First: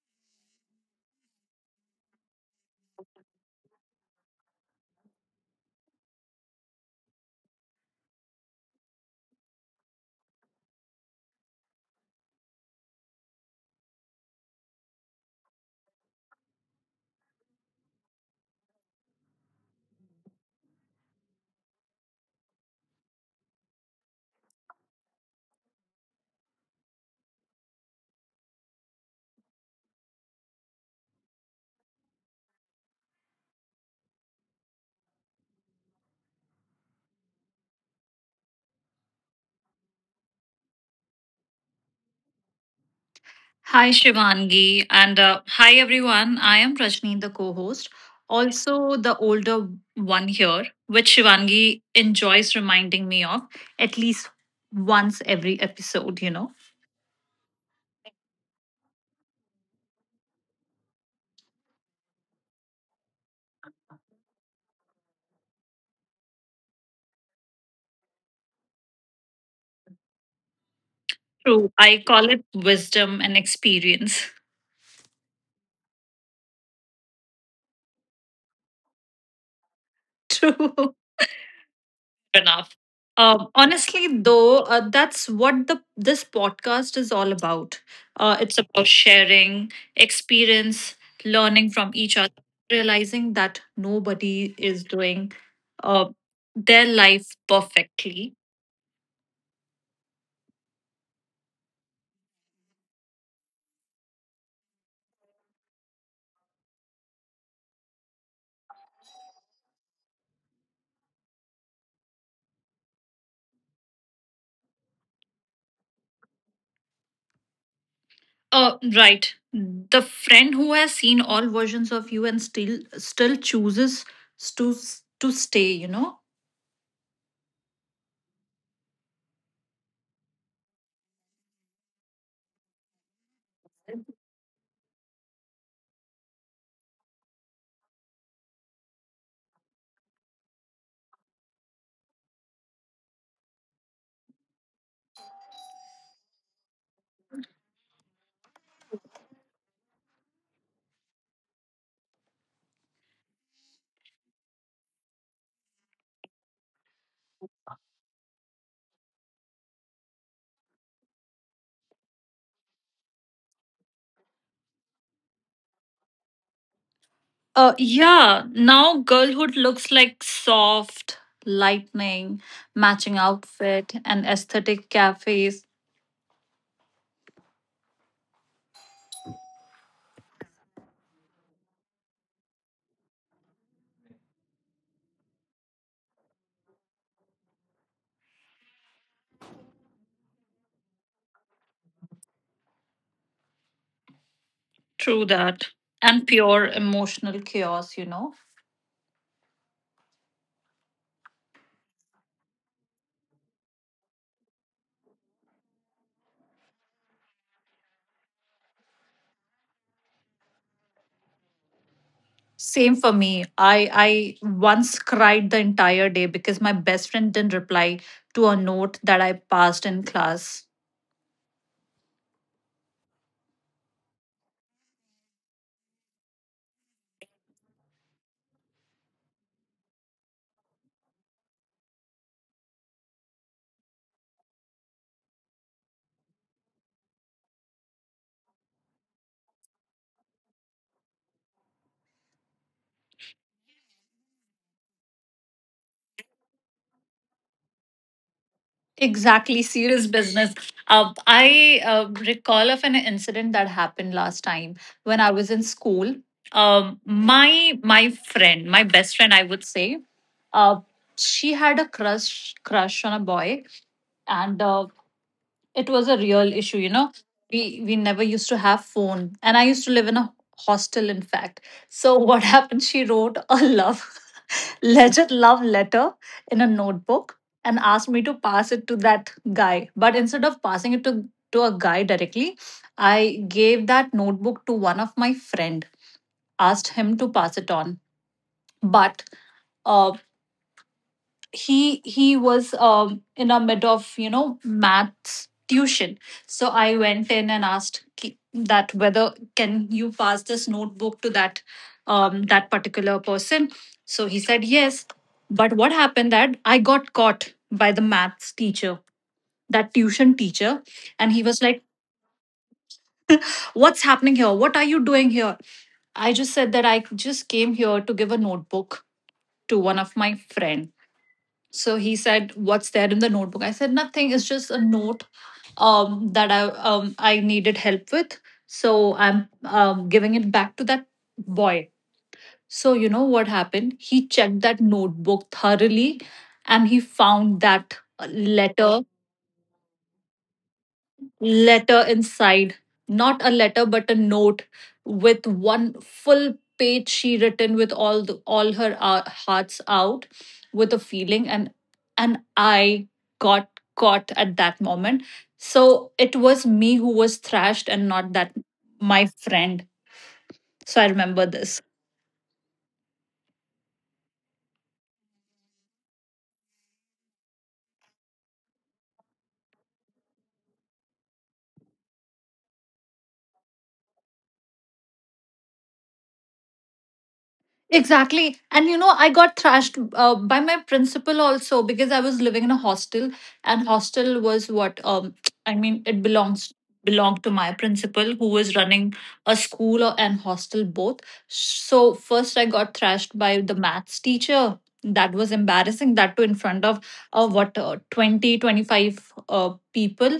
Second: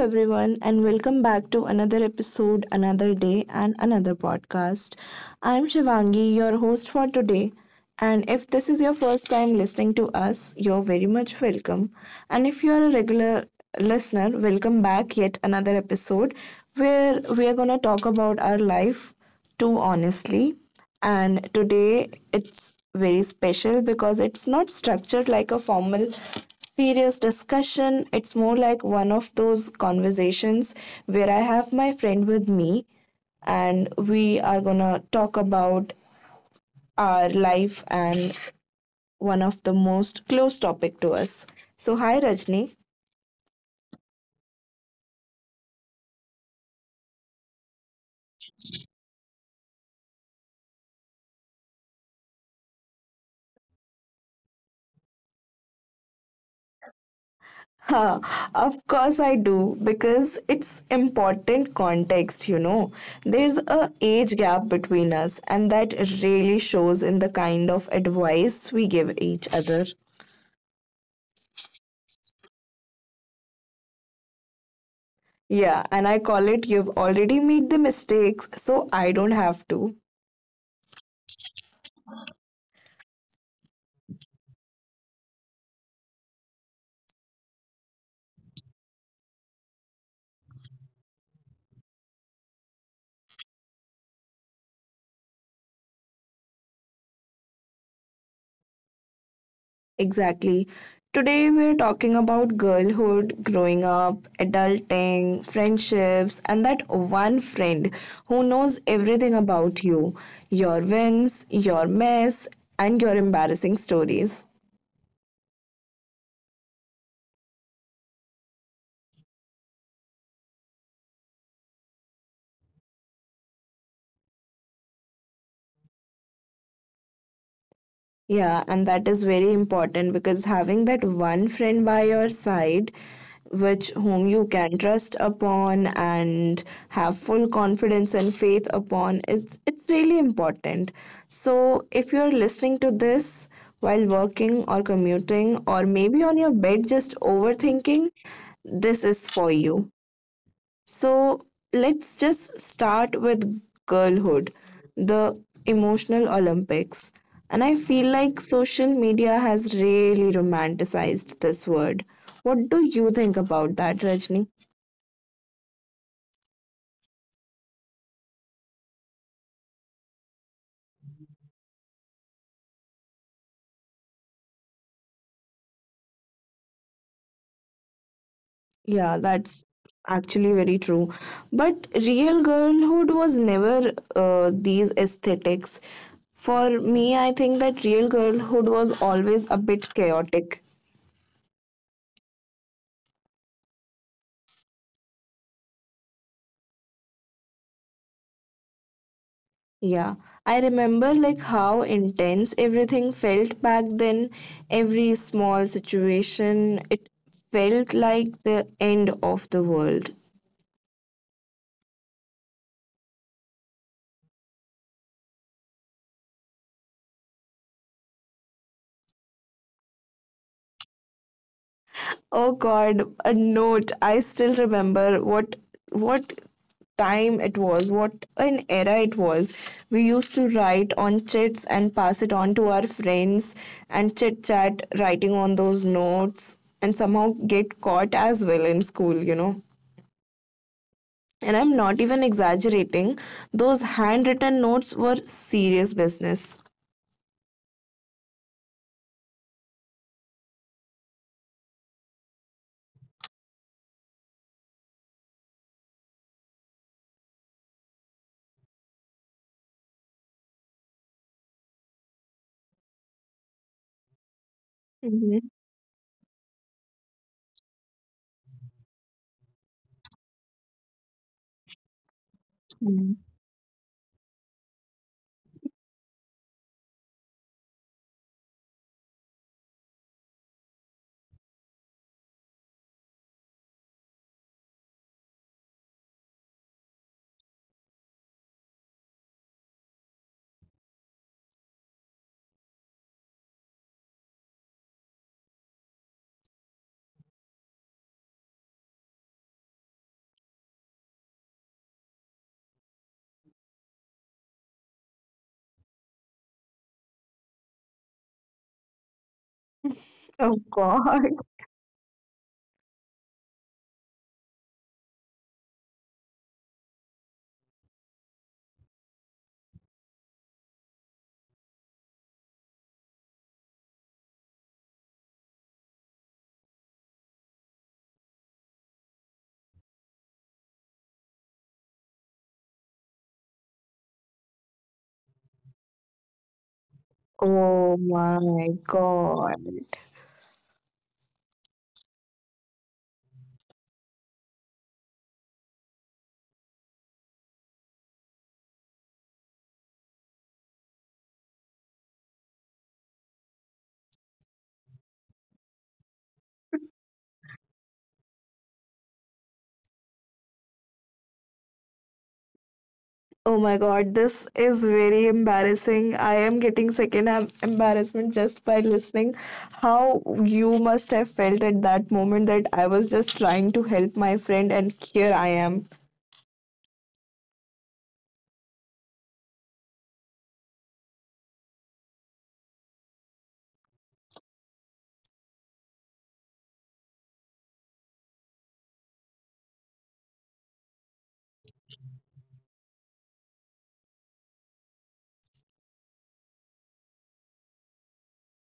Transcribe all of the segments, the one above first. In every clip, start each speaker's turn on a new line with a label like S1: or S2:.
S1: everyone, and welcome back to another episode, another day, and another podcast. I'm Shivangi, your host for today. And if this is your first time listening to us, you're very much welcome. And if you're a regular listener, welcome back yet another episode where we are going to talk about our life too honestly. And today it's very special because it's not structured like a formal serious discussion. It's more like one of those conversations where I have my friend with me, and we are gonna talk about our life and one of the most close topic to us. So hi Rajni.
S2: Hi, Shivangi, and hi everyone. I am Rajni, the co host, also the older one here, which Shivangi enjoys reminding me of at least once every episode.
S1: Huh, of course I do because it's important context, you know. There's a age gap between us and that really shows in the kind of advice we give each other.
S2: True. I call it wisdom and experience.
S1: Yeah, and I call it you've already made the mistakes, so I don't have to.
S2: True. Enough. Honestly, though, that's what the this podcast is all about. It's about sharing experience, learning from each other, realizing that nobody is doing uh, their life perfectly.
S1: Exactly. Today we're talking about girlhood, growing up, adulting, friendships, and that one friend who knows everything about you, your wins, your mess, and your embarrassing stories.
S2: Right. The friend who has seen all versions of you and still chooses to stay.
S1: Yeah, and that is very important because having that one friend by your side, which whom you can trust upon and have full confidence and faith upon, is it's really important. So if you're listening to this while working or commuting or maybe on your bed just overthinking, this is for you. So let's just start with girlhood, the emotional Olympics. And I feel like social media has really romanticized this word. What do you think about that, Rajni?
S2: Yeah, now girlhood looks like soft lightning, matching outfit, and aesthetic cafes.
S1: Yeah, that's actually very true. But real girlhood was never these aesthetics. For me, I think that real girlhood was always a bit chaotic.
S2: True that. And pure emotional chaos.
S1: Yeah, I remember like how intense everything felt back then. Every small situation, it felt like the end of the world.
S2: Same for me. I once cried the entire day because my best friend didn't reply to a note that I passed in class.
S1: Oh God, a note. I still remember what time it was, what an era it was. We used to write on chits and pass it on to our friends and chit chat writing on those notes and somehow get caught as well in school, you know. And I'm not even exaggerating, those handwritten notes were serious business.
S2: Exactly, serious business. I recall of an incident that happened last time when I was in school. My friend, my best friend, I would say, uh, she had a crush on a boy, and it was a real issue.
S1: Mhm.
S2: We never used to have phone, and I used to live in a hostel, in fact. So what happened? She wrote a love legit love letter in a notebook and asked me to pass it to that guy. But instead of passing it to a guy directly, I gave that notebook to one of my friend, asked him to pass it on. But uh, he was in the mid of maths tuition. So I went in and asked that whether can you pass this notebook to that particular person. So he said yes, but what happened that I got caught by the maths teacher, that tuition teacher, and he was
S1: Oh
S2: like,
S1: God.
S2: what's happening here, what are you doing here? I just said that I just came here to give a notebook to one of my friend. So he said, "What's there in the notebook?" I said, "Nothing. It's just a note that I needed help with. So I'm giving it back to that boy." So you know what happened? He checked that notebook thoroughly, and he found that letter
S1: Oh my God.
S2: letter inside. Not a letter, but a note with one full page she written with all her hearts out with a feeling, and I got caught at that moment. So it was me who was thrashed and not that my friend. So I remember this.
S1: Oh my God. This is very embarrassing. I am getting secondhand embarrassment just by listening. How you must have felt at that moment that I was just trying to help my friend and here I am.
S2: Exactly. And you know, I got thrashed by my principal also because I was living in a hostel, and hostel was what. I mean, it belongs belonged to my principal who was running a school or and hostel both. So first I got thrashed by the maths teacher. That was embarrassing, that too in front of what 20 25 people,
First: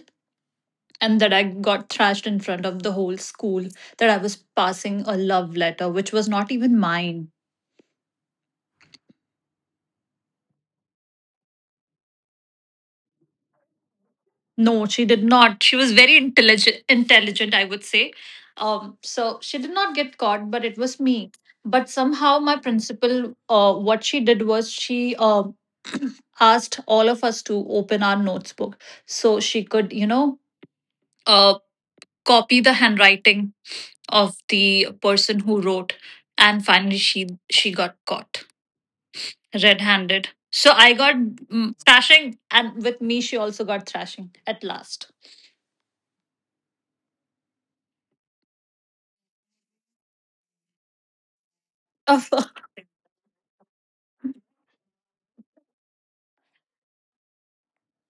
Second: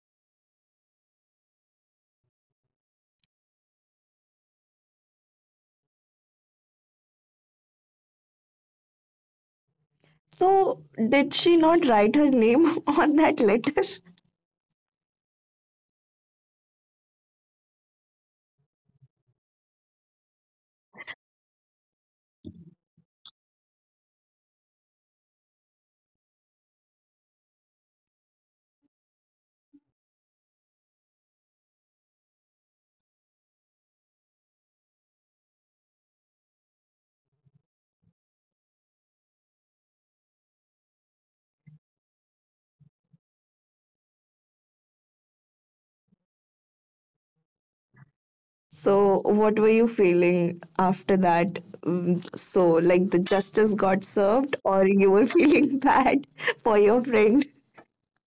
S2: and that I got thrashed in front of the whole school, that I was passing a love letter which was not even mine.
S1: So, did she not write her name on that letter?
S2: No, she did not. She was very intelligent. Intelligent, I would say. So she did not get caught, but it was me. But somehow, my principal, what she did was she asked all of us to open our notes book so she could, uh, copy the handwriting of the person who wrote. And finally, she got caught red-handed. So I got thrashing, and with me, she also got thrashing at last.
S1: So, what were you feeling after that? So, like the justice got served, or you were feeling bad for your friend?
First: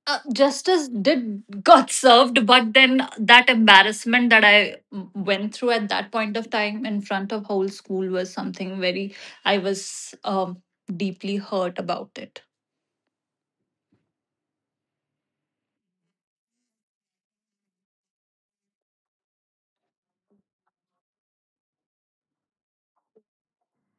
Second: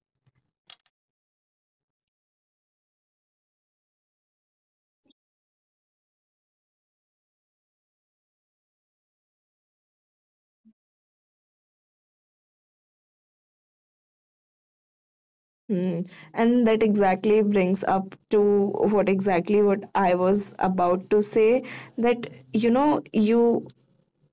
S2: Justice did got served, but then that embarrassment that I went through at that point of time in front of whole school was something very. I was deeply hurt about it.
S1: Hmm. And that exactly brings up to what exactly what I was about to say that you know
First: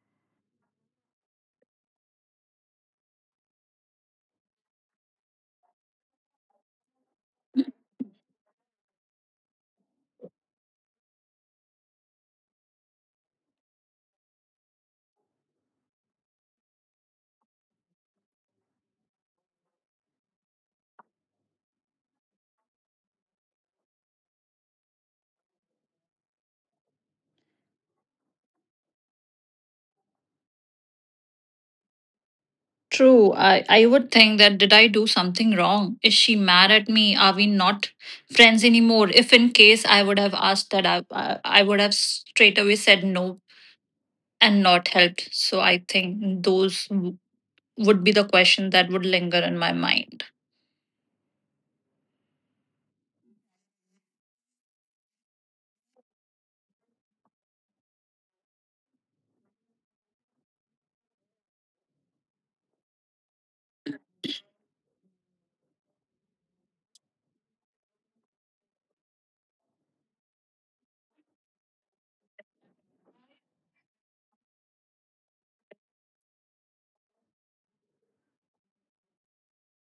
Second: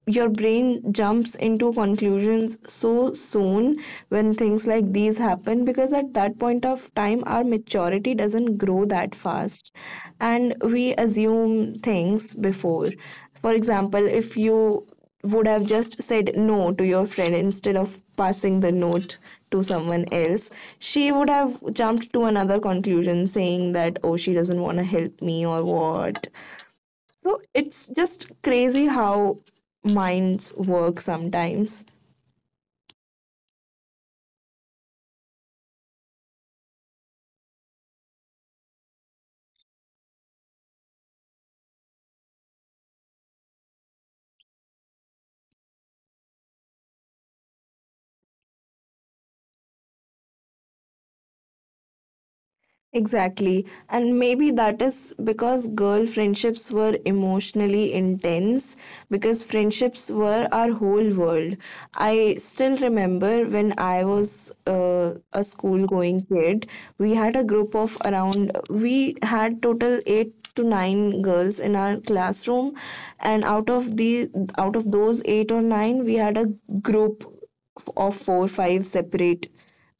S1: your brain jumps into conclusions so soon when things like these happen, because at that point of time our maturity doesn't grow that fast and we assume things before. For example, if you would have just said no to your friend instead of passing the note to someone else, she would have jumped to another conclusion saying that, oh, she doesn't want to help me or what. So it's just crazy how minds work sometimes.
S2: True. I would think that, did I do something wrong? Is she mad at me? Are we not friends anymore? If in case I would have asked that, I would have straight away said no and not helped. So I think those would be the question that would linger in my mind.
S1: Exactly. And maybe that is because girl friendships were emotionally intense because friendships were our whole world. I still remember when I was a school going kid, we had a group of around, we had total eight to nine girls in our classroom, and out of those eight or nine we had a group of four five separate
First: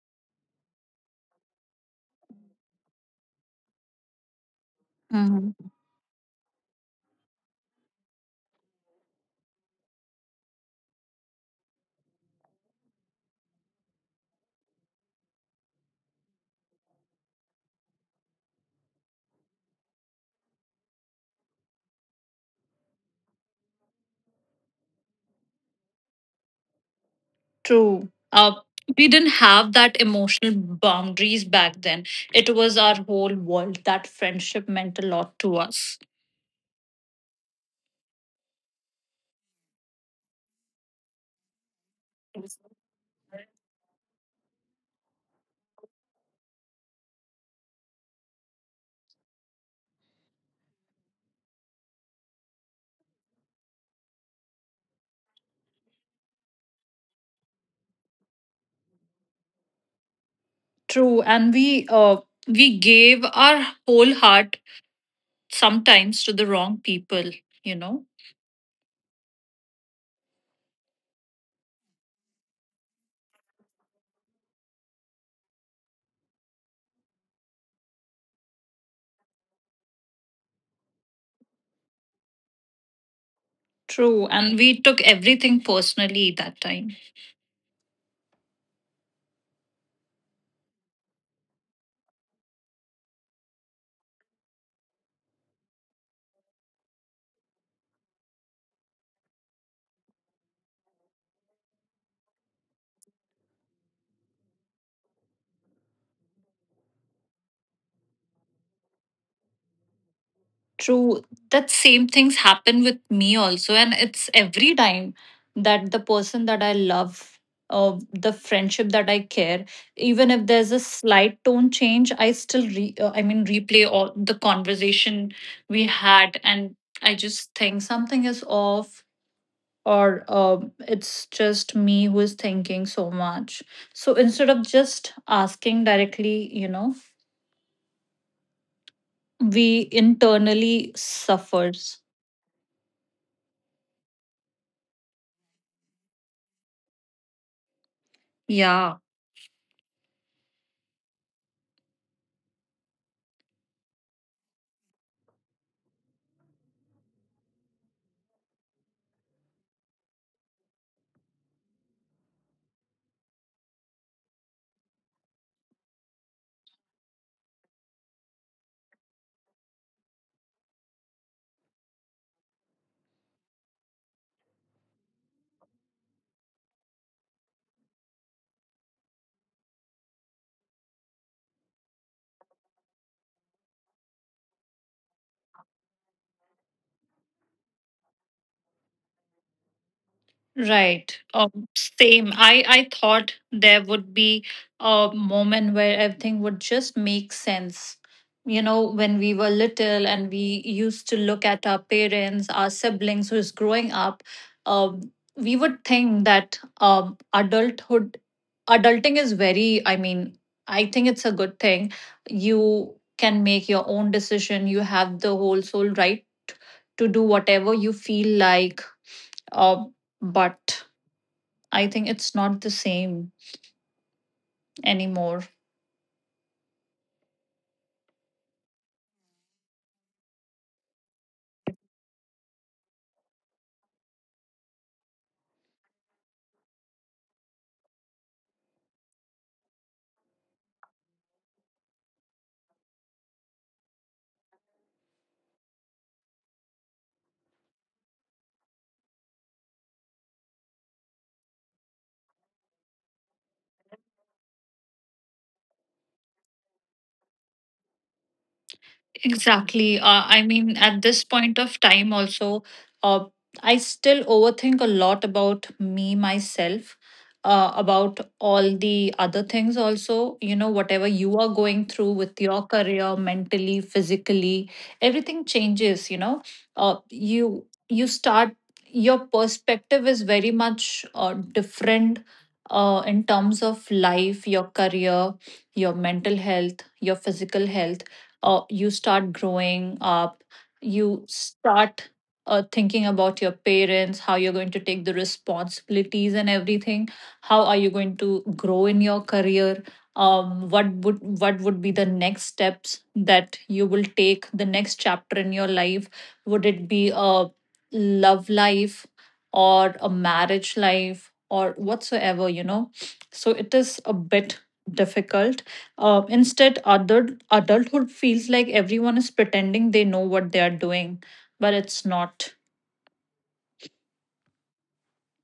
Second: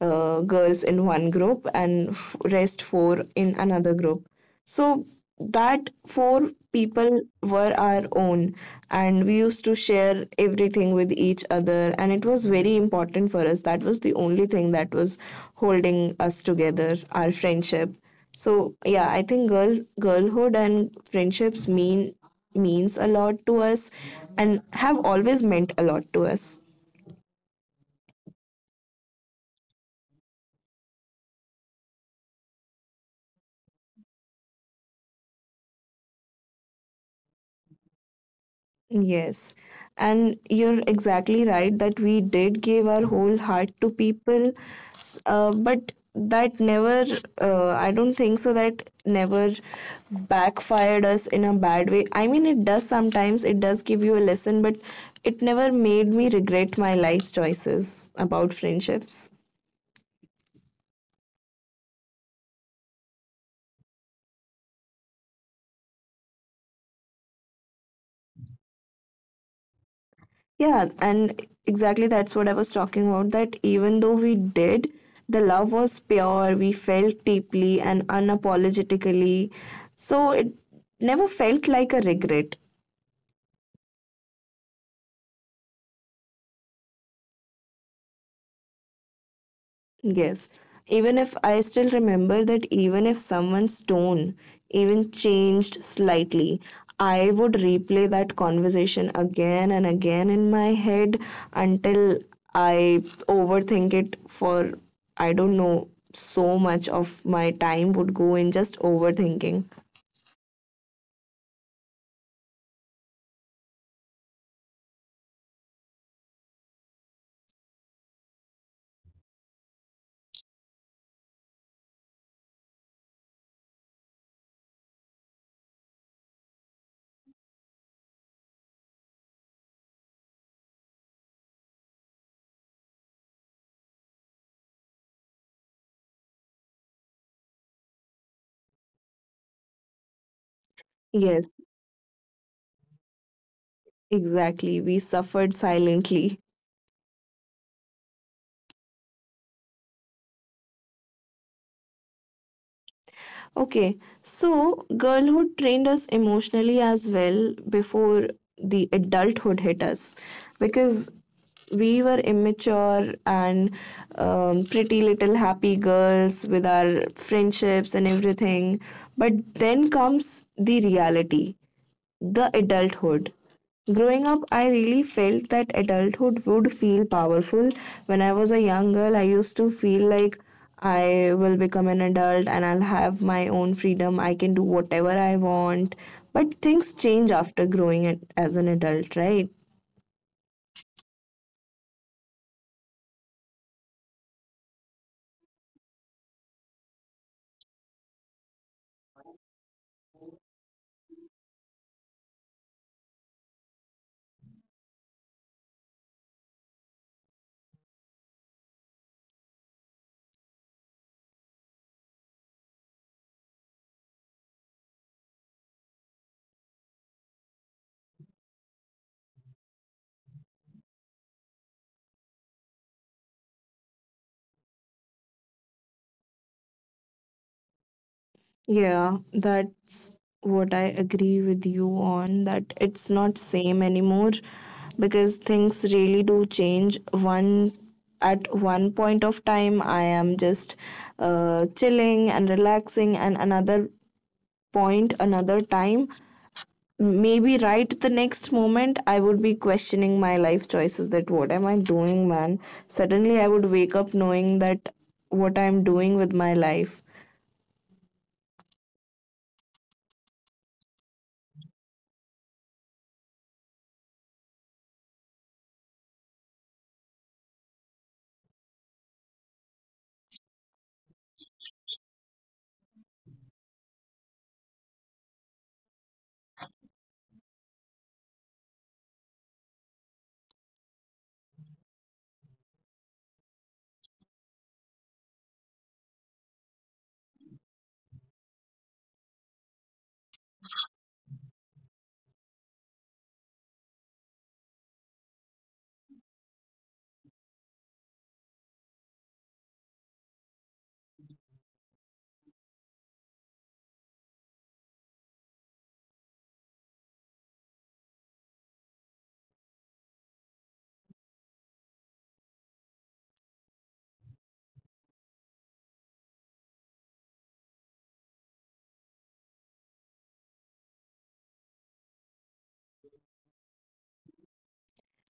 S1: girls in one group and rest four in another group. So that four people were our own and we used to share everything with each other, and it was very important for us. That was the only thing that was holding us together, our friendship. So yeah, I think girlhood and friendships means a lot to us, and have always meant a lot to us.
S2: True. We didn't have that emotional boundaries back then. It was our whole world. That friendship meant a lot to us.
S1: Yes. And you're exactly right that we did give our whole heart to people, but that never, I don't think so, that never backfired us in a bad way. I mean, it does sometimes, it does give you a lesson, but it never made me regret my life choices about friendships.
S2: True, and we gave our whole heart sometimes to the wrong people, you know.
S1: Yeah, and exactly that's what I was talking about. That even though we did, the love was pure, we felt deeply and unapologetically. So it never felt like a regret.
S2: True, and we took everything personally that time.
S1: Yes. Even if I still remember that even if someone's tone even changed slightly, I would replay that conversation again and again in my head until I overthink it for, I don't know, so much of my time would go in just overthinking.
S2: True. That same things happen with me also. And it's every time that the person that I love, the friendship that I care, even if there's a slight tone change, I still re I mean replay all the conversation we had, and I just think something is off or it's just me who is thinking so much. So instead of just asking directly, we internally suffers.
S1: Yes, exactly. We suffered silently.
S2: Yeah.
S1: Okay, so girlhood trained us emotionally as well before the adulthood hit us, because we were immature and pretty little happy girls with our friendships and everything. But then comes the reality, the adulthood. Growing up, I really felt that adulthood would feel powerful. When I was a young girl, I used to feel like I will become an adult and I'll have my own freedom. I can do whatever I want. But things change after growing it as an adult, right?
S2: Right. Same. I thought there would be a moment where everything would just make sense. You know, when we were little and we used to look at our parents, our siblings who's growing up, we would think that adulthood adulting is very, I mean, I think it's a good thing. You can make your own decision. You have the whole soul right to do whatever you feel like. Uh. But I think it's not the same anymore.
S1: Yeah, that's what I agree with you on, that it's not same anymore because things really do change. One at one point of time I am just chilling and relaxing, and another point, another time, maybe right the next moment, I would be questioning my life choices, that what am I doing man. Suddenly I would wake up knowing that what I'm doing with my life.
S2: Exactly. I mean, at this point of time, also, uh, I still overthink a lot about me, myself, about all the other things, also. You know, whatever you are going through with your career, mentally, physically, everything changes, you know. You start, your perspective is very much different in terms of life, your career, your mental health, your physical health. You start growing up, you start thinking about your parents, how you're going to take the responsibilities and everything, how are you going to grow in your career. What would be the next steps that you will take, the next chapter in your life? Would it be a love life or a marriage life or whatsoever, you know. So it is a bit difficult. Instead, adulthood feels like everyone is pretending they know what they are doing, but it's not.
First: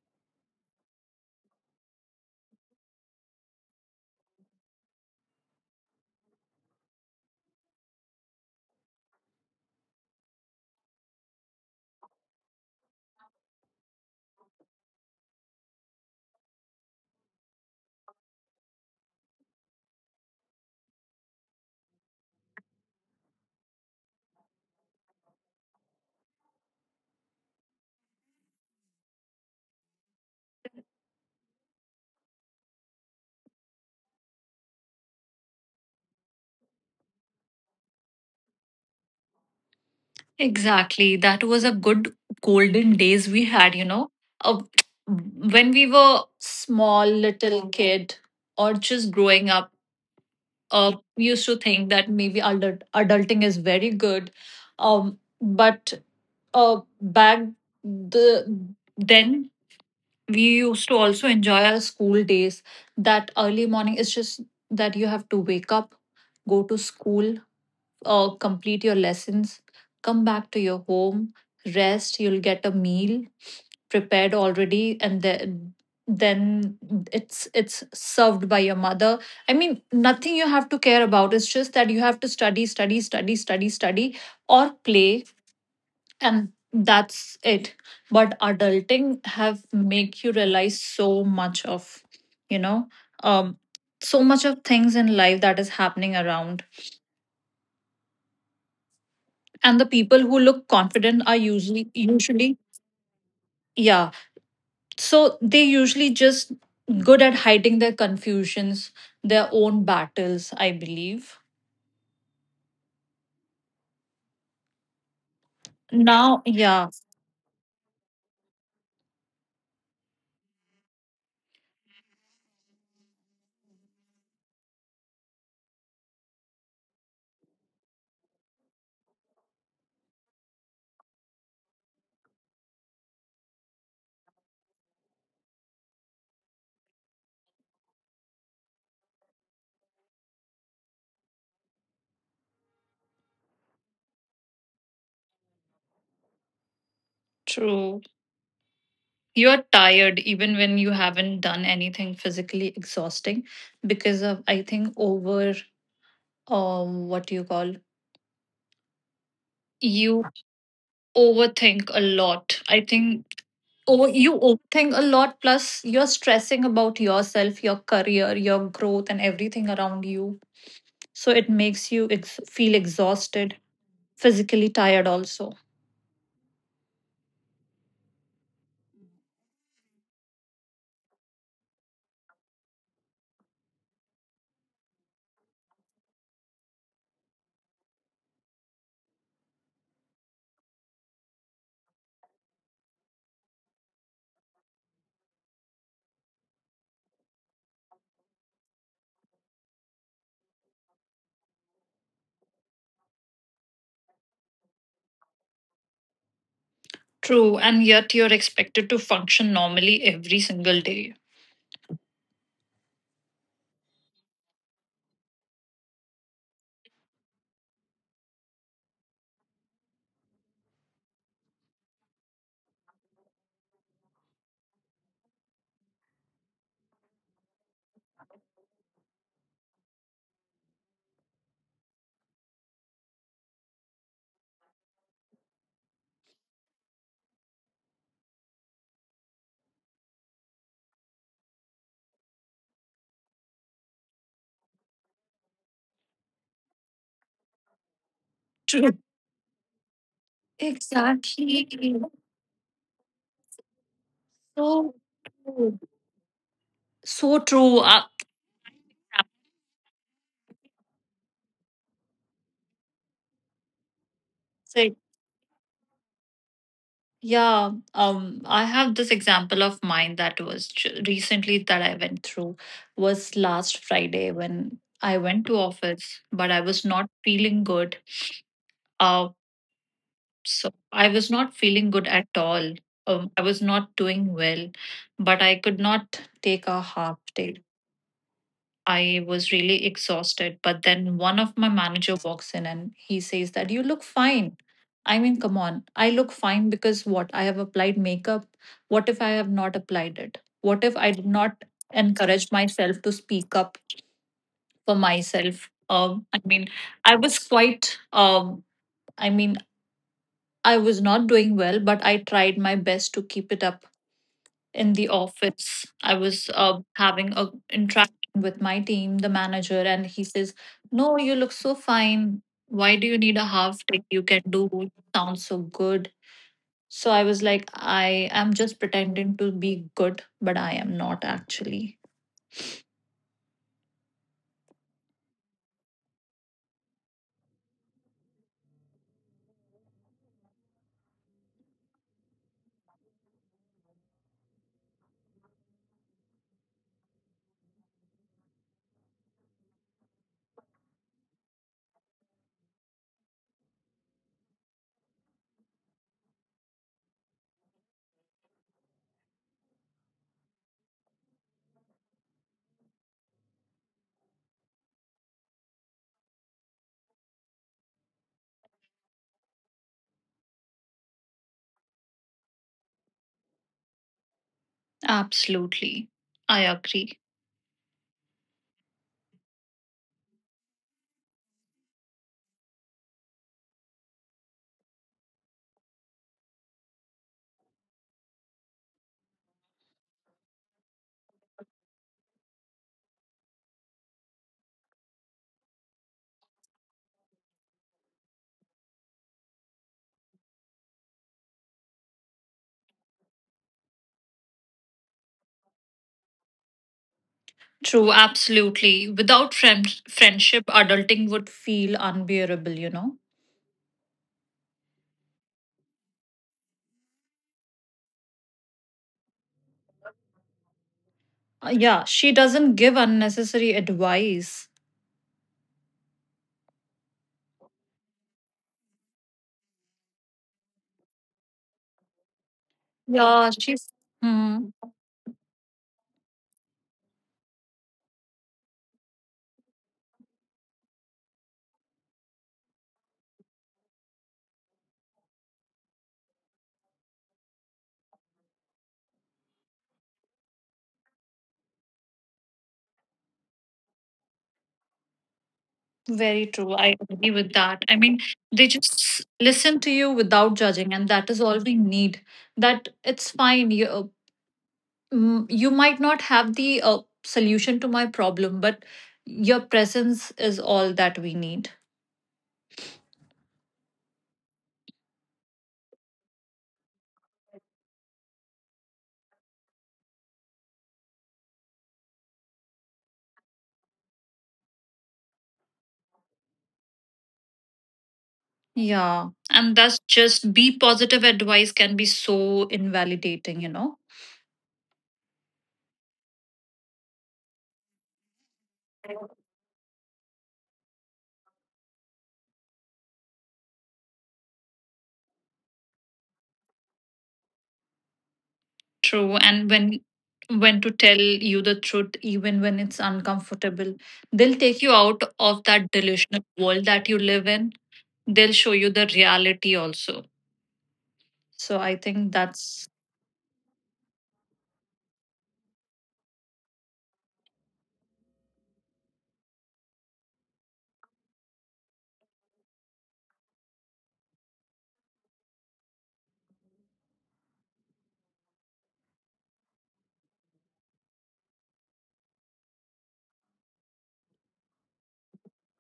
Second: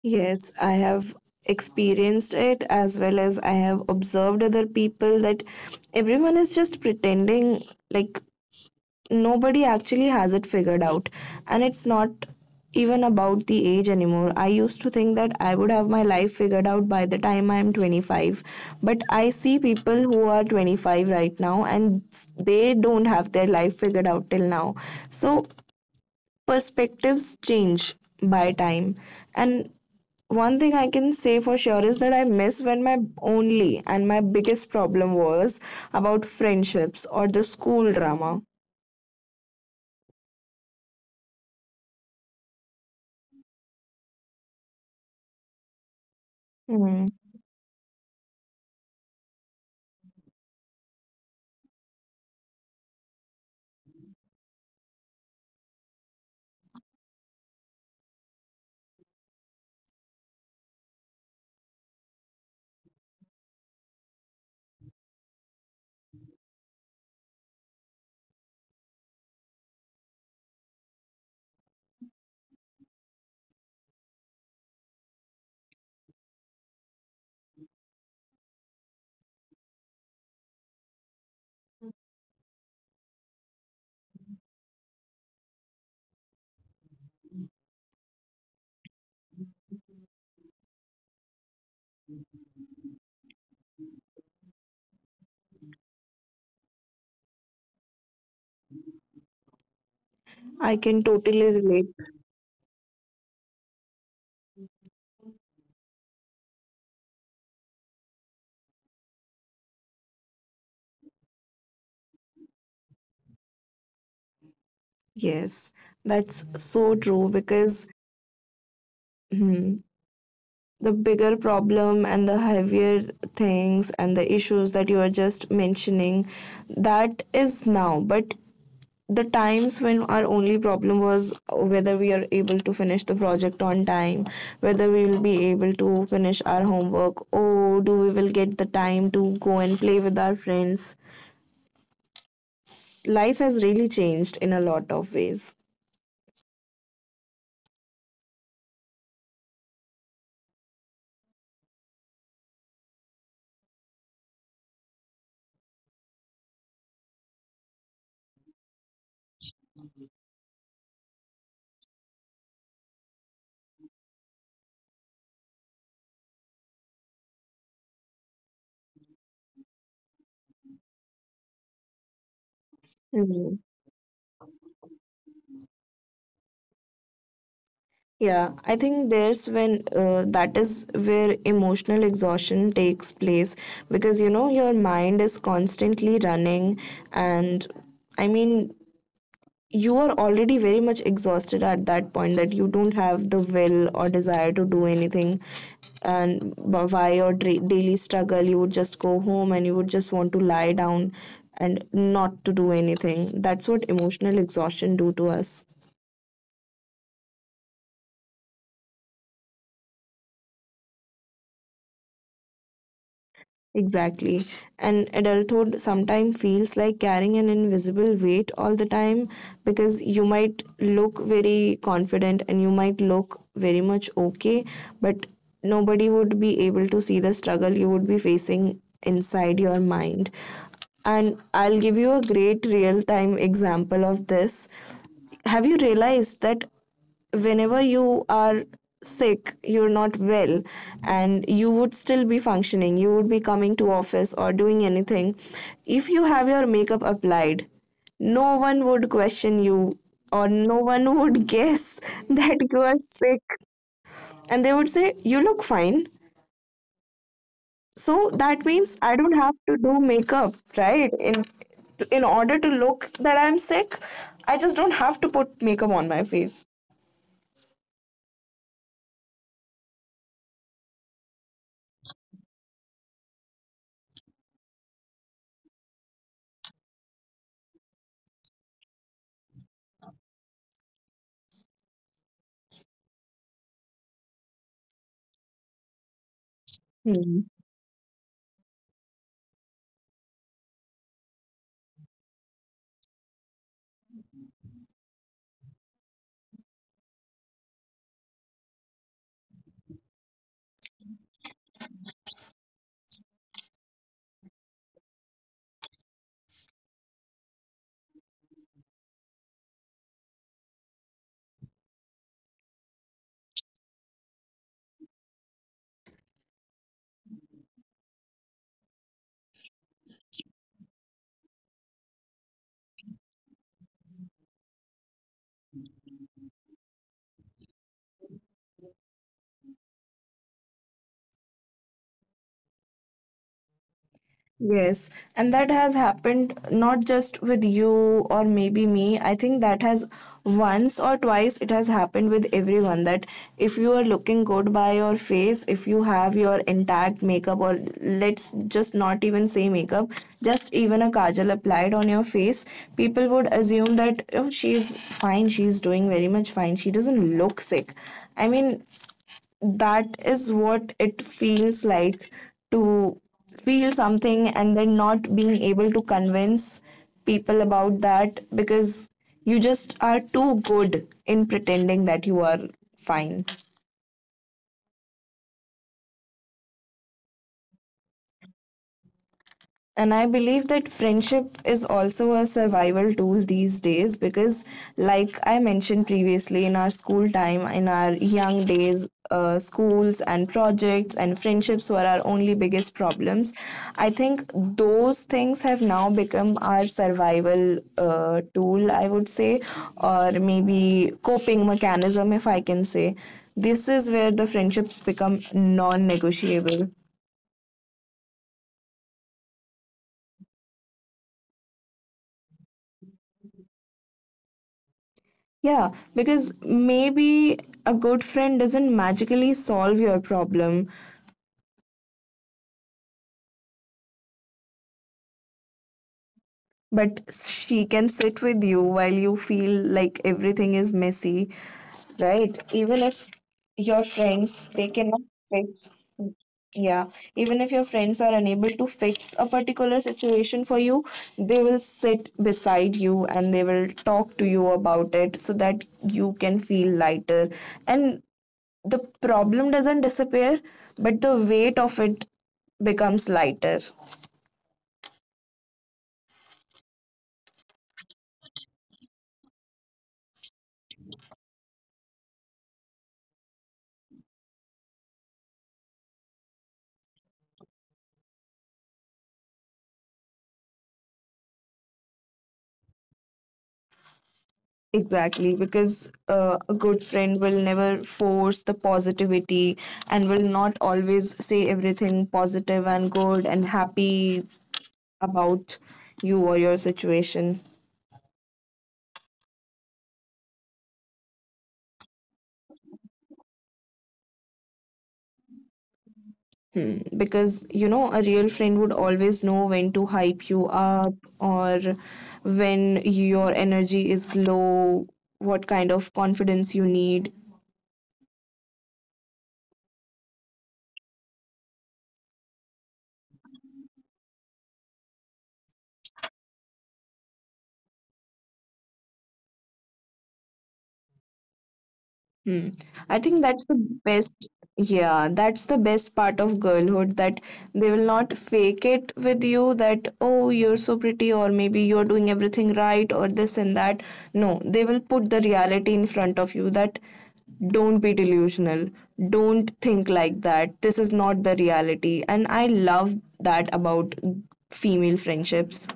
S1: Yes, I have experienced it as well as I have observed other people that everyone is just pretending, like nobody actually has it figured out. And it's not even about the age anymore. I used to think that I would have my life figured out by the time I am 25. But I see people who are 25 right now and they don't have their life figured out till now. So perspectives change by time. And one thing I can say for sure is that I miss when my only and my biggest problem was about friendships or the school drama.
S2: Exactly. That was a good golden days we had. Uh, when we were small little
S1: Hmm.
S2: kid, or just growing up, uh, we used to think that maybe adulting is very good. But back the then we used to also enjoy our school days. That early morning, it's just that you have to wake up, go to school, complete your lessons, come back to your home, rest, you'll get a meal prepared already, and then it's served by your mother. I mean, nothing you have to care about, it's just that you have to study, study, study, study, study or play, and that's it. But adulting have make you realize so much of, you know um so much of things in life that is happening around. And the people who look confident are
S1: I can
S2: usually
S1: totally
S2: usually
S1: relate.
S2: Yeah. So they usually just good at hiding their confusions, their own battles, I believe now.
S1: Yes,
S2: Yeah.
S1: that's so true because, hmm, the bigger problem and the heavier things and the issues that you are just mentioning, that is now. But the times when our only problem was whether we are able to finish the project on time, whether we will be able to finish our homework, or do we will get the time to go and play with our friends. Life has really changed in a lot of ways.
S2: True. You're tired even when you haven't done anything physically exhausting because of, I think, over, what do you call, you overthink a lot, I think. Over You overthink a lot, plus you're stressing about yourself, your career, your growth and everything around you. So it makes you feel exhausted,
S1: Hmm.
S2: physically tired also.
S1: Yeah, I think there's when that is where emotional exhaustion takes place, because you know your mind is constantly running, and, I mean, you are already very much exhausted at that point that you don't have the will or desire to do anything, and by your daily struggle you would just go home and you would just want to lie down and not to do anything. That's what emotional exhaustion do to us.
S2: True, and yet you're expected to function normally every single day.
S1: Exactly. And adulthood sometimes feels like carrying an invisible weight all the time, because you might look very confident and you might look very much okay, but nobody would be able to see the struggle you would be facing inside your mind. And I'll give you a great real time example of this. Have you realized that whenever you are sick, you're not well, and you would still be functioning, you would be coming to office or doing anything, if you have your makeup applied, no
S2: True.
S1: one would question you, or no one
S2: Exactly.
S1: would guess that you are sick, and they
S2: So
S1: would say you
S2: true.
S1: look fine.
S2: So true.
S1: So that means I don't have to do makeup, right, in order to look that I'm sick. I just don't have to put makeup on my face.
S2: Yeah, I have this example of mine that was recently that I went through, was last Friday when I went to office, but I was not feeling good. Uh, so I was not feeling good at all. I was not doing well, but I could not take a half
S1: Hmm.
S2: day. I was really exhausted. But then one of my manager walks in and he says that you look fine. I mean, come on. I look fine because what? I have applied makeup. What if I have not applied it? What if I did not encourage myself to speak up for myself? I mean, I was quite, I mean, I was not doing well, but I tried my best to keep it up in the office. I was having a interaction with my team, the manager, and he says, no, you look so fine, why do you need a half day, you can do it, sounds so good. So I was like, I am just pretending to be good, but I am not actually.
S1: Yes, and that has happened not just with you or maybe me. I think that has once or twice it has happened with everyone, that if you are looking good by your face, if you have your intact makeup, or let's just not even say makeup, just even a kajal applied on your face, people would assume that, oh, she's fine, she's doing very much fine, she doesn't look sick. I mean, that is what it feels like to feel something and then not being able to convince people about that, because you just are too good in pretending that you are fine.
S2: Absolutely. I agree.
S1: And I believe that friendship is also a survival tool these days because, like I mentioned previously, in our school time, in our young days, schools and projects and friendships were our only biggest problems. I think those things have now become our survival tool, I would say, or maybe coping mechanism, if I can say. This is where the friendships become non negotiable.
S2: True. Absolutely. Without friendship, adulting would feel unbearable.
S1: Yeah, because maybe a good friend doesn't magically solve your problem,
S2: Yeah, she doesn't give unnecessary advice.
S1: but she can sit with you while you feel like everything is messy, right?
S2: Yeah,
S1: Even if
S2: she's.
S1: your
S2: Hmm.
S1: friends, they cannot fix. Yeah, even if your friends are unable to fix a particular situation for you, they will sit beside you, the problem doesn't disappear, but the weight of it becomes lighter.
S2: Very true. I agree with that. I mean, they just listen to you without judging, and that is all we need. That it's fine. You, you might not have the solution to my problem, but your presence is all that we need.
S1: Exactly, because a good friend will never force the positivity and will not always say everything positive and good and happy about you or your situation.
S2: Yeah. And that's just be positive advice can be so invalidating, you know?
S1: Hmm. Because you know a real friend would always know when to hype you up or when your energy is low, what kind of confidence you need.
S2: True. And when to tell you the truth, even when it's uncomfortable, they'll take you out of that delusional world that you live in. They'll show you the reality also. So I think
S1: Hmm.
S2: that's
S1: I think that's the best. Yeah, that's the best part of girlhood, that they will not fake it with you that, oh, you're so pretty, or maybe you're doing everything right, or this and that. No, they will put the reality in front of you that don't be delusional, don't think like that. This is not the reality. And I love that about female friendships.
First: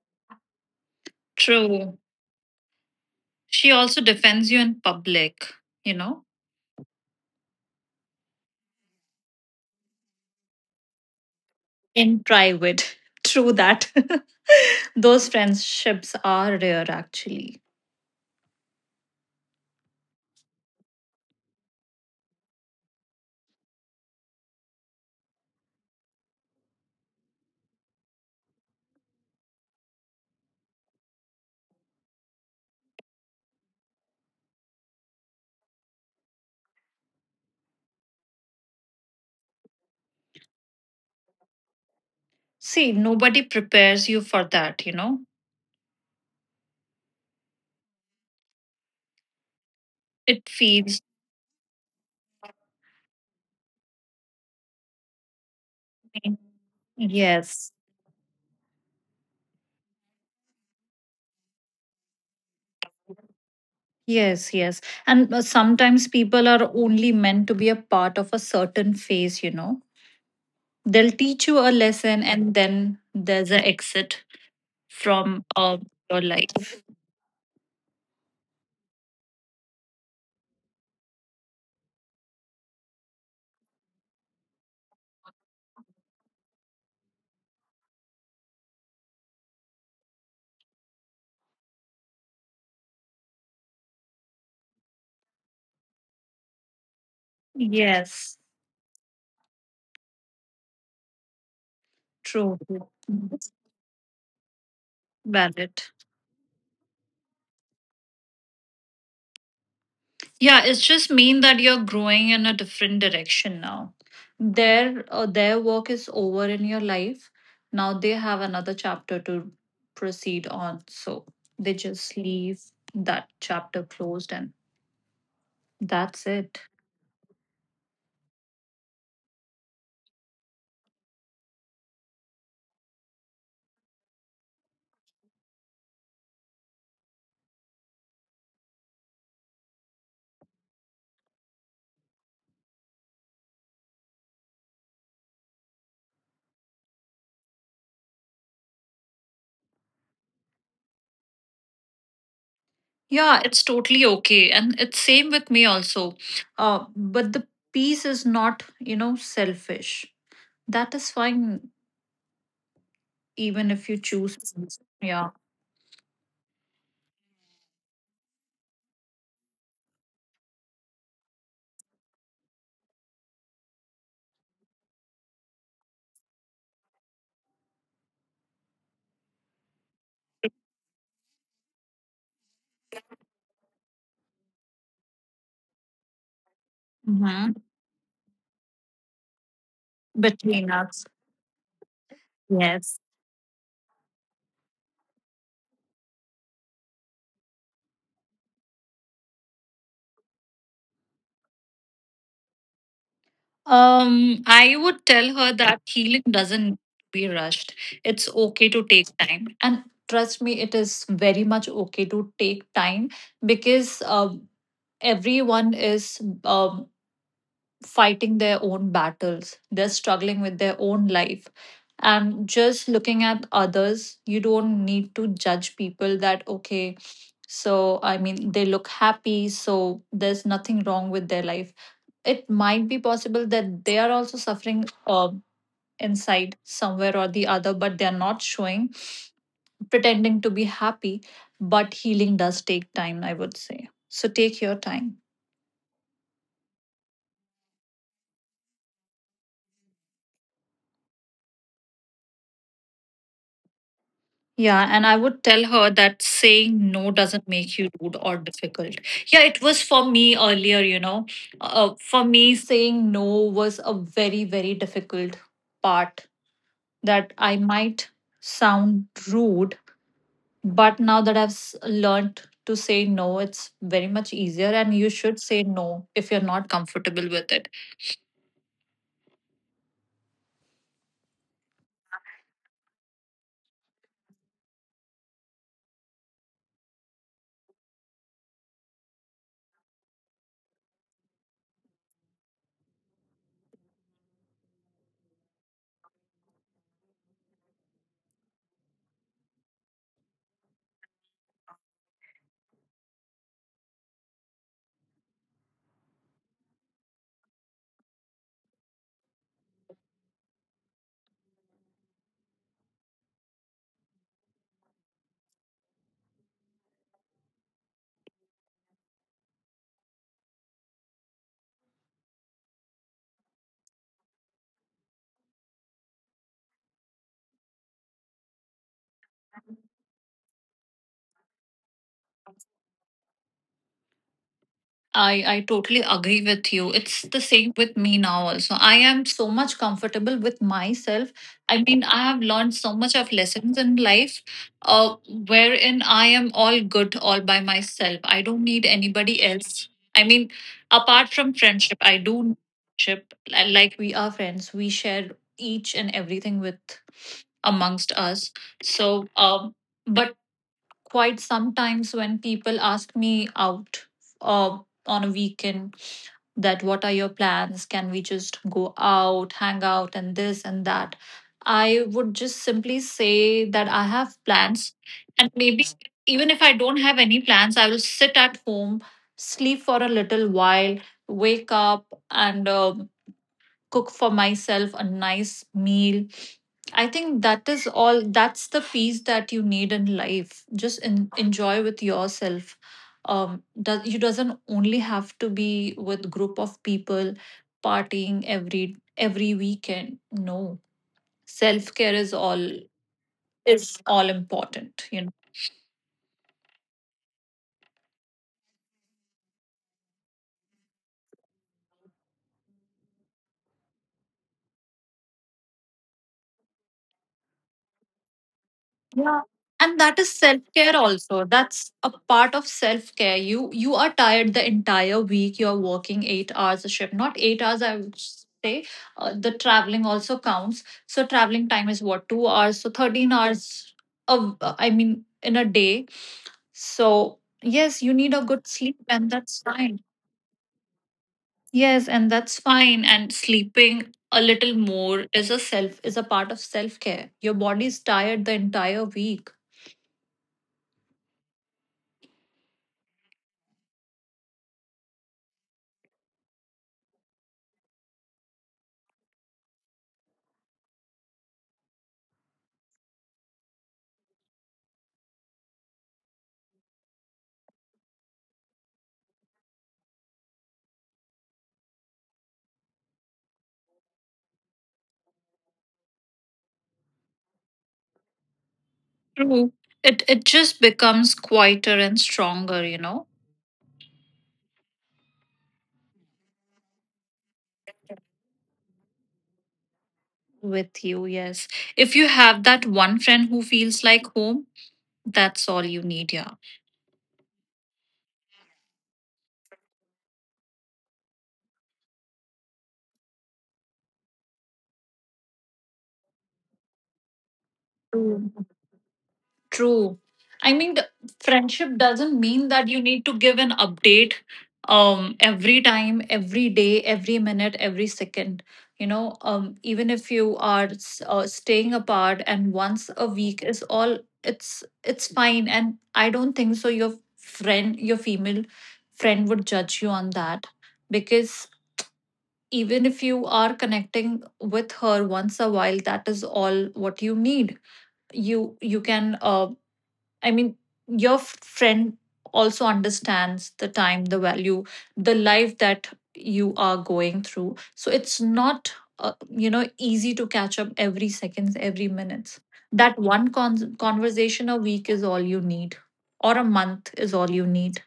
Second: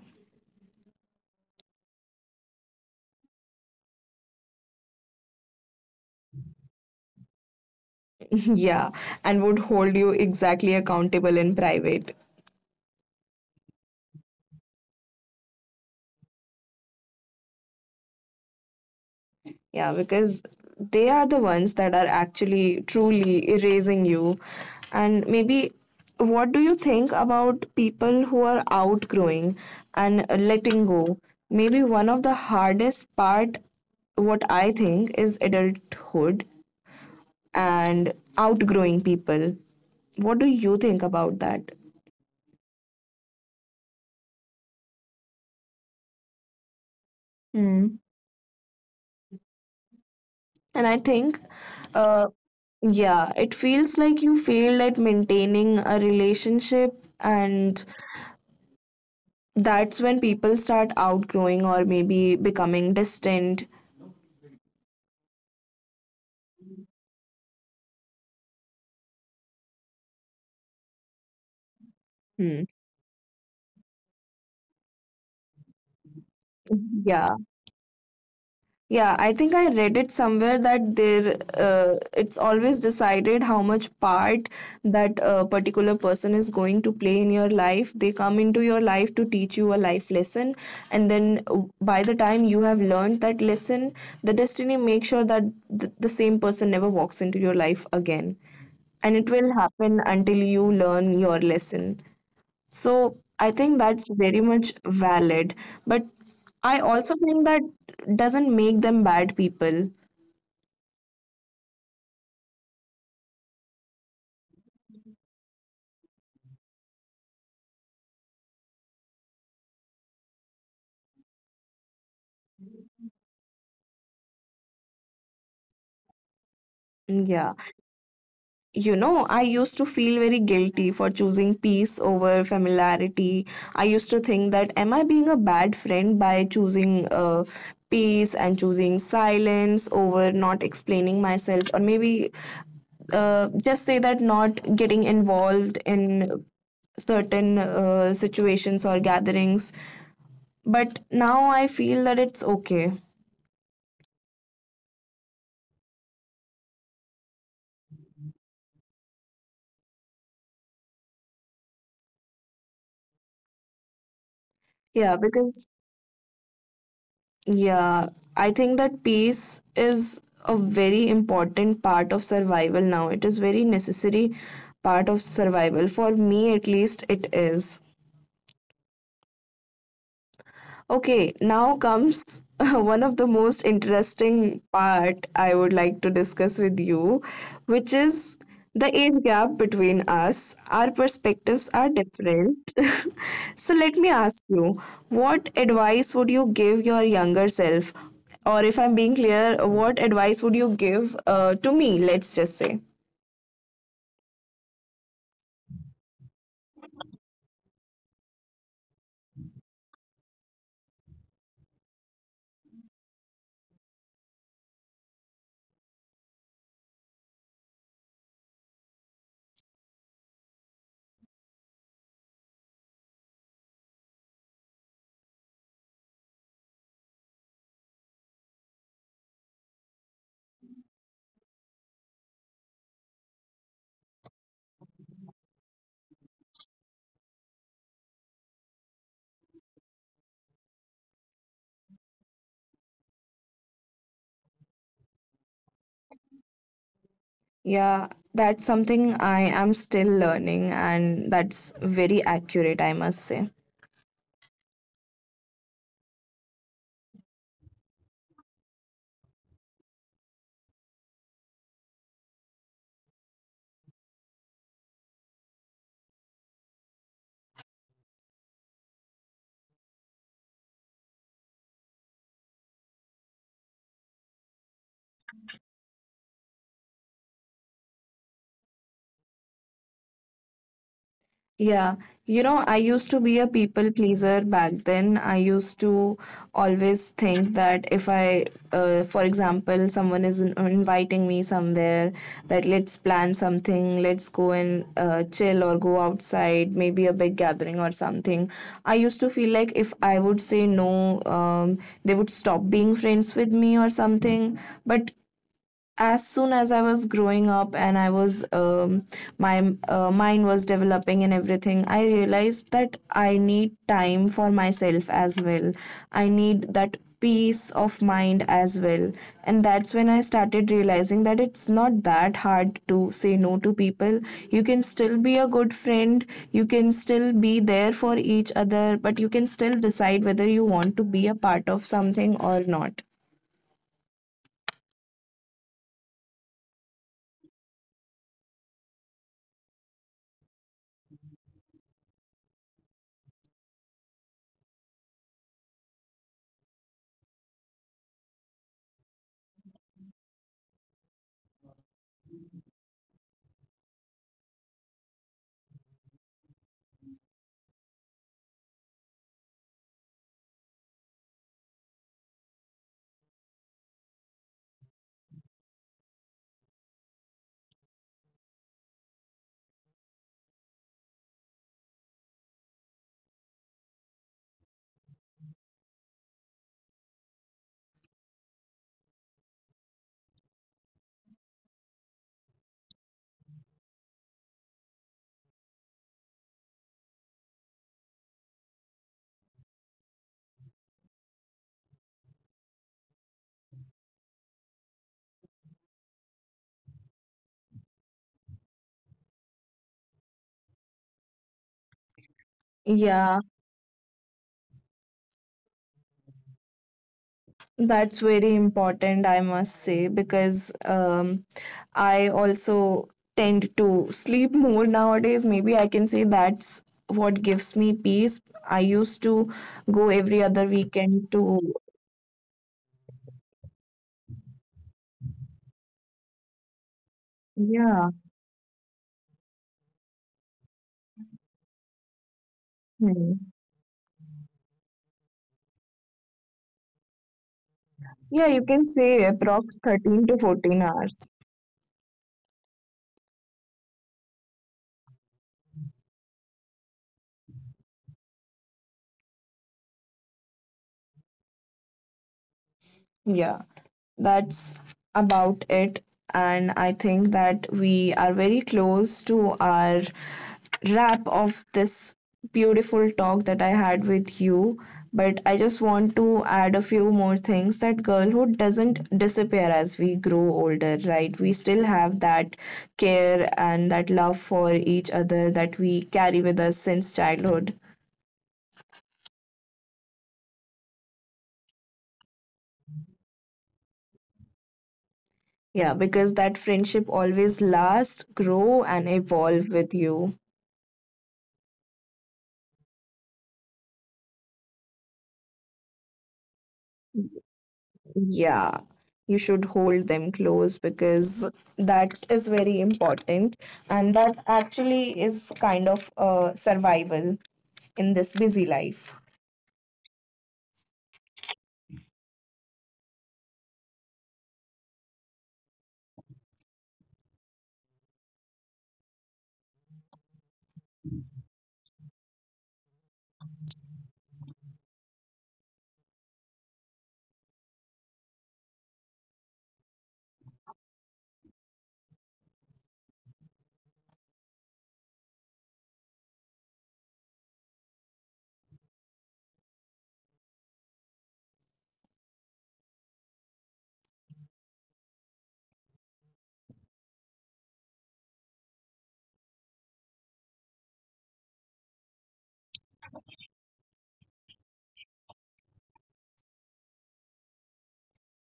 S2: true. She also defends you in public, you know,
S1: Yeah, and would hold you exactly accountable in
S2: in
S1: private.
S2: private. True that. Those friendships are rare, actually.
S1: Yeah, because they are the ones that are actually truly erasing you. And maybe, what do you think about people who are outgrowing and letting go? Maybe one of the hardest part what I think is adulthood and outgrowing people. What do you think about that?
S2: See, nobody prepares you for that, you know.
S1: Hmm.
S2: It
S1: And
S2: feeds
S1: I think, uh, yeah, it feels like you failed at maintaining a
S2: me.
S1: relationship,
S2: Yes,
S1: and that's when people start outgrowing or maybe becoming distant.
S2: yes, yes. And sometimes people are only meant to be a part of a certain phase, you know. They'll teach you a lesson,
S1: Hmm.
S2: and then there's an exit from your life.
S1: Yeah. Yeah, I think I read it somewhere that there it's always decided how much part that particular person is going to play in your life. They come into your life to teach you a life lesson, and then by the time you have learned that lesson, the destiny makes sure that the same person never walks into your life again.
S2: Yes,
S1: And it will happen until you learn your lesson.
S2: true.
S1: So I think that's very much valid. But
S2: Valid.
S1: I also think that doesn't make them bad people.
S2: Yeah, it's just mean that you're growing in a different direction now. Their work is over in your life. Now they have another chapter to proceed on. So they just leave that chapter closed, and that's it.
S1: Yeah. You know, I used to feel very guilty for choosing peace over familiarity. I used to think that am I being a bad friend by choosing peace and choosing silence over not explaining myself, or maybe just say that not getting involved in certain situations or gatherings, but now I feel that it's okay.
S2: Yeah, it's totally okay. And it's same with me also. But the peace is not, you know, selfish. That is fine even if you choose.
S1: Yeah, because,
S2: Yeah.
S1: yeah, I think that peace is a very important part of survival now. It is very necessary part of survival. For me, at least, it is. Okay, now comes one of the most interesting part I would like to discuss with you, which
S2: Hmm.
S1: is the age gap between us. Our
S2: Between us,
S1: perspectives are different.
S2: yes.
S1: So let me ask you, what advice would you give your younger self? Or if I'm being clear, what advice would you give to me, let's just say?
S2: I would tell her that healing doesn't be rushed. It's okay to take time, and trust me, it is very much okay to take time. Because everyone is fighting their own battles, they're struggling with their own life. And just looking at others, you don't need to judge people that, okay, so I mean, they look happy, so there's nothing wrong with their life. It might be possible that they are also suffering inside somewhere or the other, but they're not showing, pretending to be happy. But healing does take time, I would say. So take your time.
S1: Yeah, that's something I am still learning, and that's very accurate, I must say.
S2: Yeah, and I would tell her that saying no doesn't make you rude or difficult. Yeah, it was for me earlier, you know. For me, saying no was a very, very difficult part that I might sound rude, but now that learned to say no, it's very much easier. And you should say no if you're not comfortable with it.
S1: Yeah, you know, I used to be a people pleaser back then. I used to always think that if I, for example, someone is inviting me somewhere, that let's plan something, let's go and chill or go outside, maybe a big gathering or something. I used to feel like if I would say no, they would stop being friends with me or something. But as soon as I was growing up and I was my mind was developing and everything, I realized that I need time for myself as well. I need that peace of mind as well. And that's when I started realizing that it's not that hard to say no to people. You can still be a good friend, you can still be there for each other, but you can still decide whether you want to be a part of something or not.
S2: I totally agree with you. It's the same with me now, also. I am so much comfortable with myself. I mean, I have learned so much of lessons in life, wherein I am all good all by myself. I don't need anybody else. I mean, apart from friendship, I do need friendship. Like we are friends, we share each and everything with amongst us. So, but quite sometimes when people ask me out uh, on a weekend, that what are your plans, can we just go out, hang out, and this and that. I would just simply say that I have plans. And maybe even if I don't have any plans, I will sit at home, sleep for a little while, wake up, and cook for myself a nice meal. I think that is all, that's the peace that you need in life. Just enjoy with yourself. Um does you doesn't only have to be with group of people partying every weekend. No. Self-care is all
S1: Yeah,
S2: is all important, you know.
S1: that's very important, I must say, because I also tend to sleep more nowadays. Maybe I can say that's what gives me peace. I used
S2: Yeah.
S1: to
S2: And that
S1: go
S2: is
S1: every other
S2: self-care
S1: weekend
S2: also.
S1: to,
S2: That's a part of self-care. You are tired the entire week. You're working 8 hours a shift. Not 8 hours, I
S1: yeah,
S2: would say. The traveling also counts. So traveling time is what, 2 hours? So 13
S1: hmm.
S2: hours of I mean in a day. So yes, you need a
S1: Yeah, you
S2: good
S1: can
S2: sleep,
S1: say
S2: and that's
S1: approx
S2: fine.
S1: 13 to 14 hours.
S2: Yes, and that's fine. And sleeping a little more is a part of self-care. Your body's tired the entire week.
S1: Yeah. That's about it. And I think that we are very close to our wrap of this beautiful talk that I had with you. But I just want to add a few more things, that girlhood doesn't disappear as we grow older, right? We still have that care and that love for each other that we carry with us since childhood.
S2: True. It just becomes quieter and stronger, you know,
S1: Yeah, because that friendship always lasts, grow, and evolve with you.
S2: with you, yes. If you have that one friend who feels like home, that's all you need, yeah.
S1: Yeah, you should hold them close because that is very important, and that actually is kind of survival in this busy
S2: True.
S1: life.
S2: True. I mean, the friendship doesn't mean that you need to give an update, every time, every day, every minute, every second. You know, even if you are staying apart and once a week is all, it's fine. And I don't think so. Your friend, your female friend, would judge you on that. Because even if you are connecting with her once a while, that is all what you need. You can I mean, your friend also understands the time, the value, the life that you are going through. So it's not, you know, easy to catch up every seconds, every minutes. That one conversation a week is all you need, or a month is all you need.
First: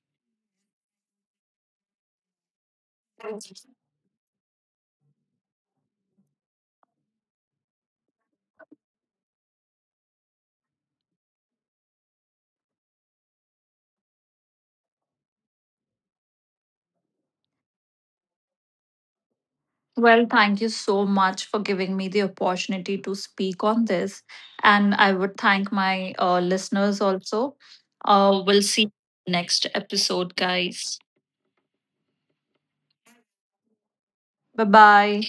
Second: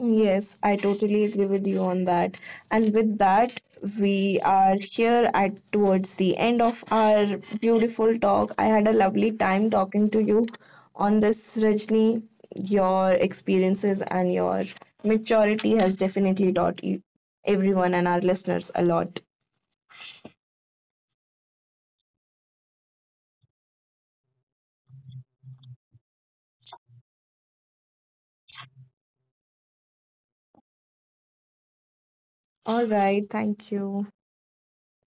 S1: Yes, I totally agree with you on that. And with that, we are here at towards the end of our beautiful talk. I had a lovely time talking to you on this, Rajni. Your experiences and your maturity has definitely taught everyone and our listeners a lot.
S2: Well, thank you so much for giving me the opportunity to speak on this. And I would thank my listeners also. We'll see you next episode, guys.
S1: All right, thank you.
S2: Bye bye.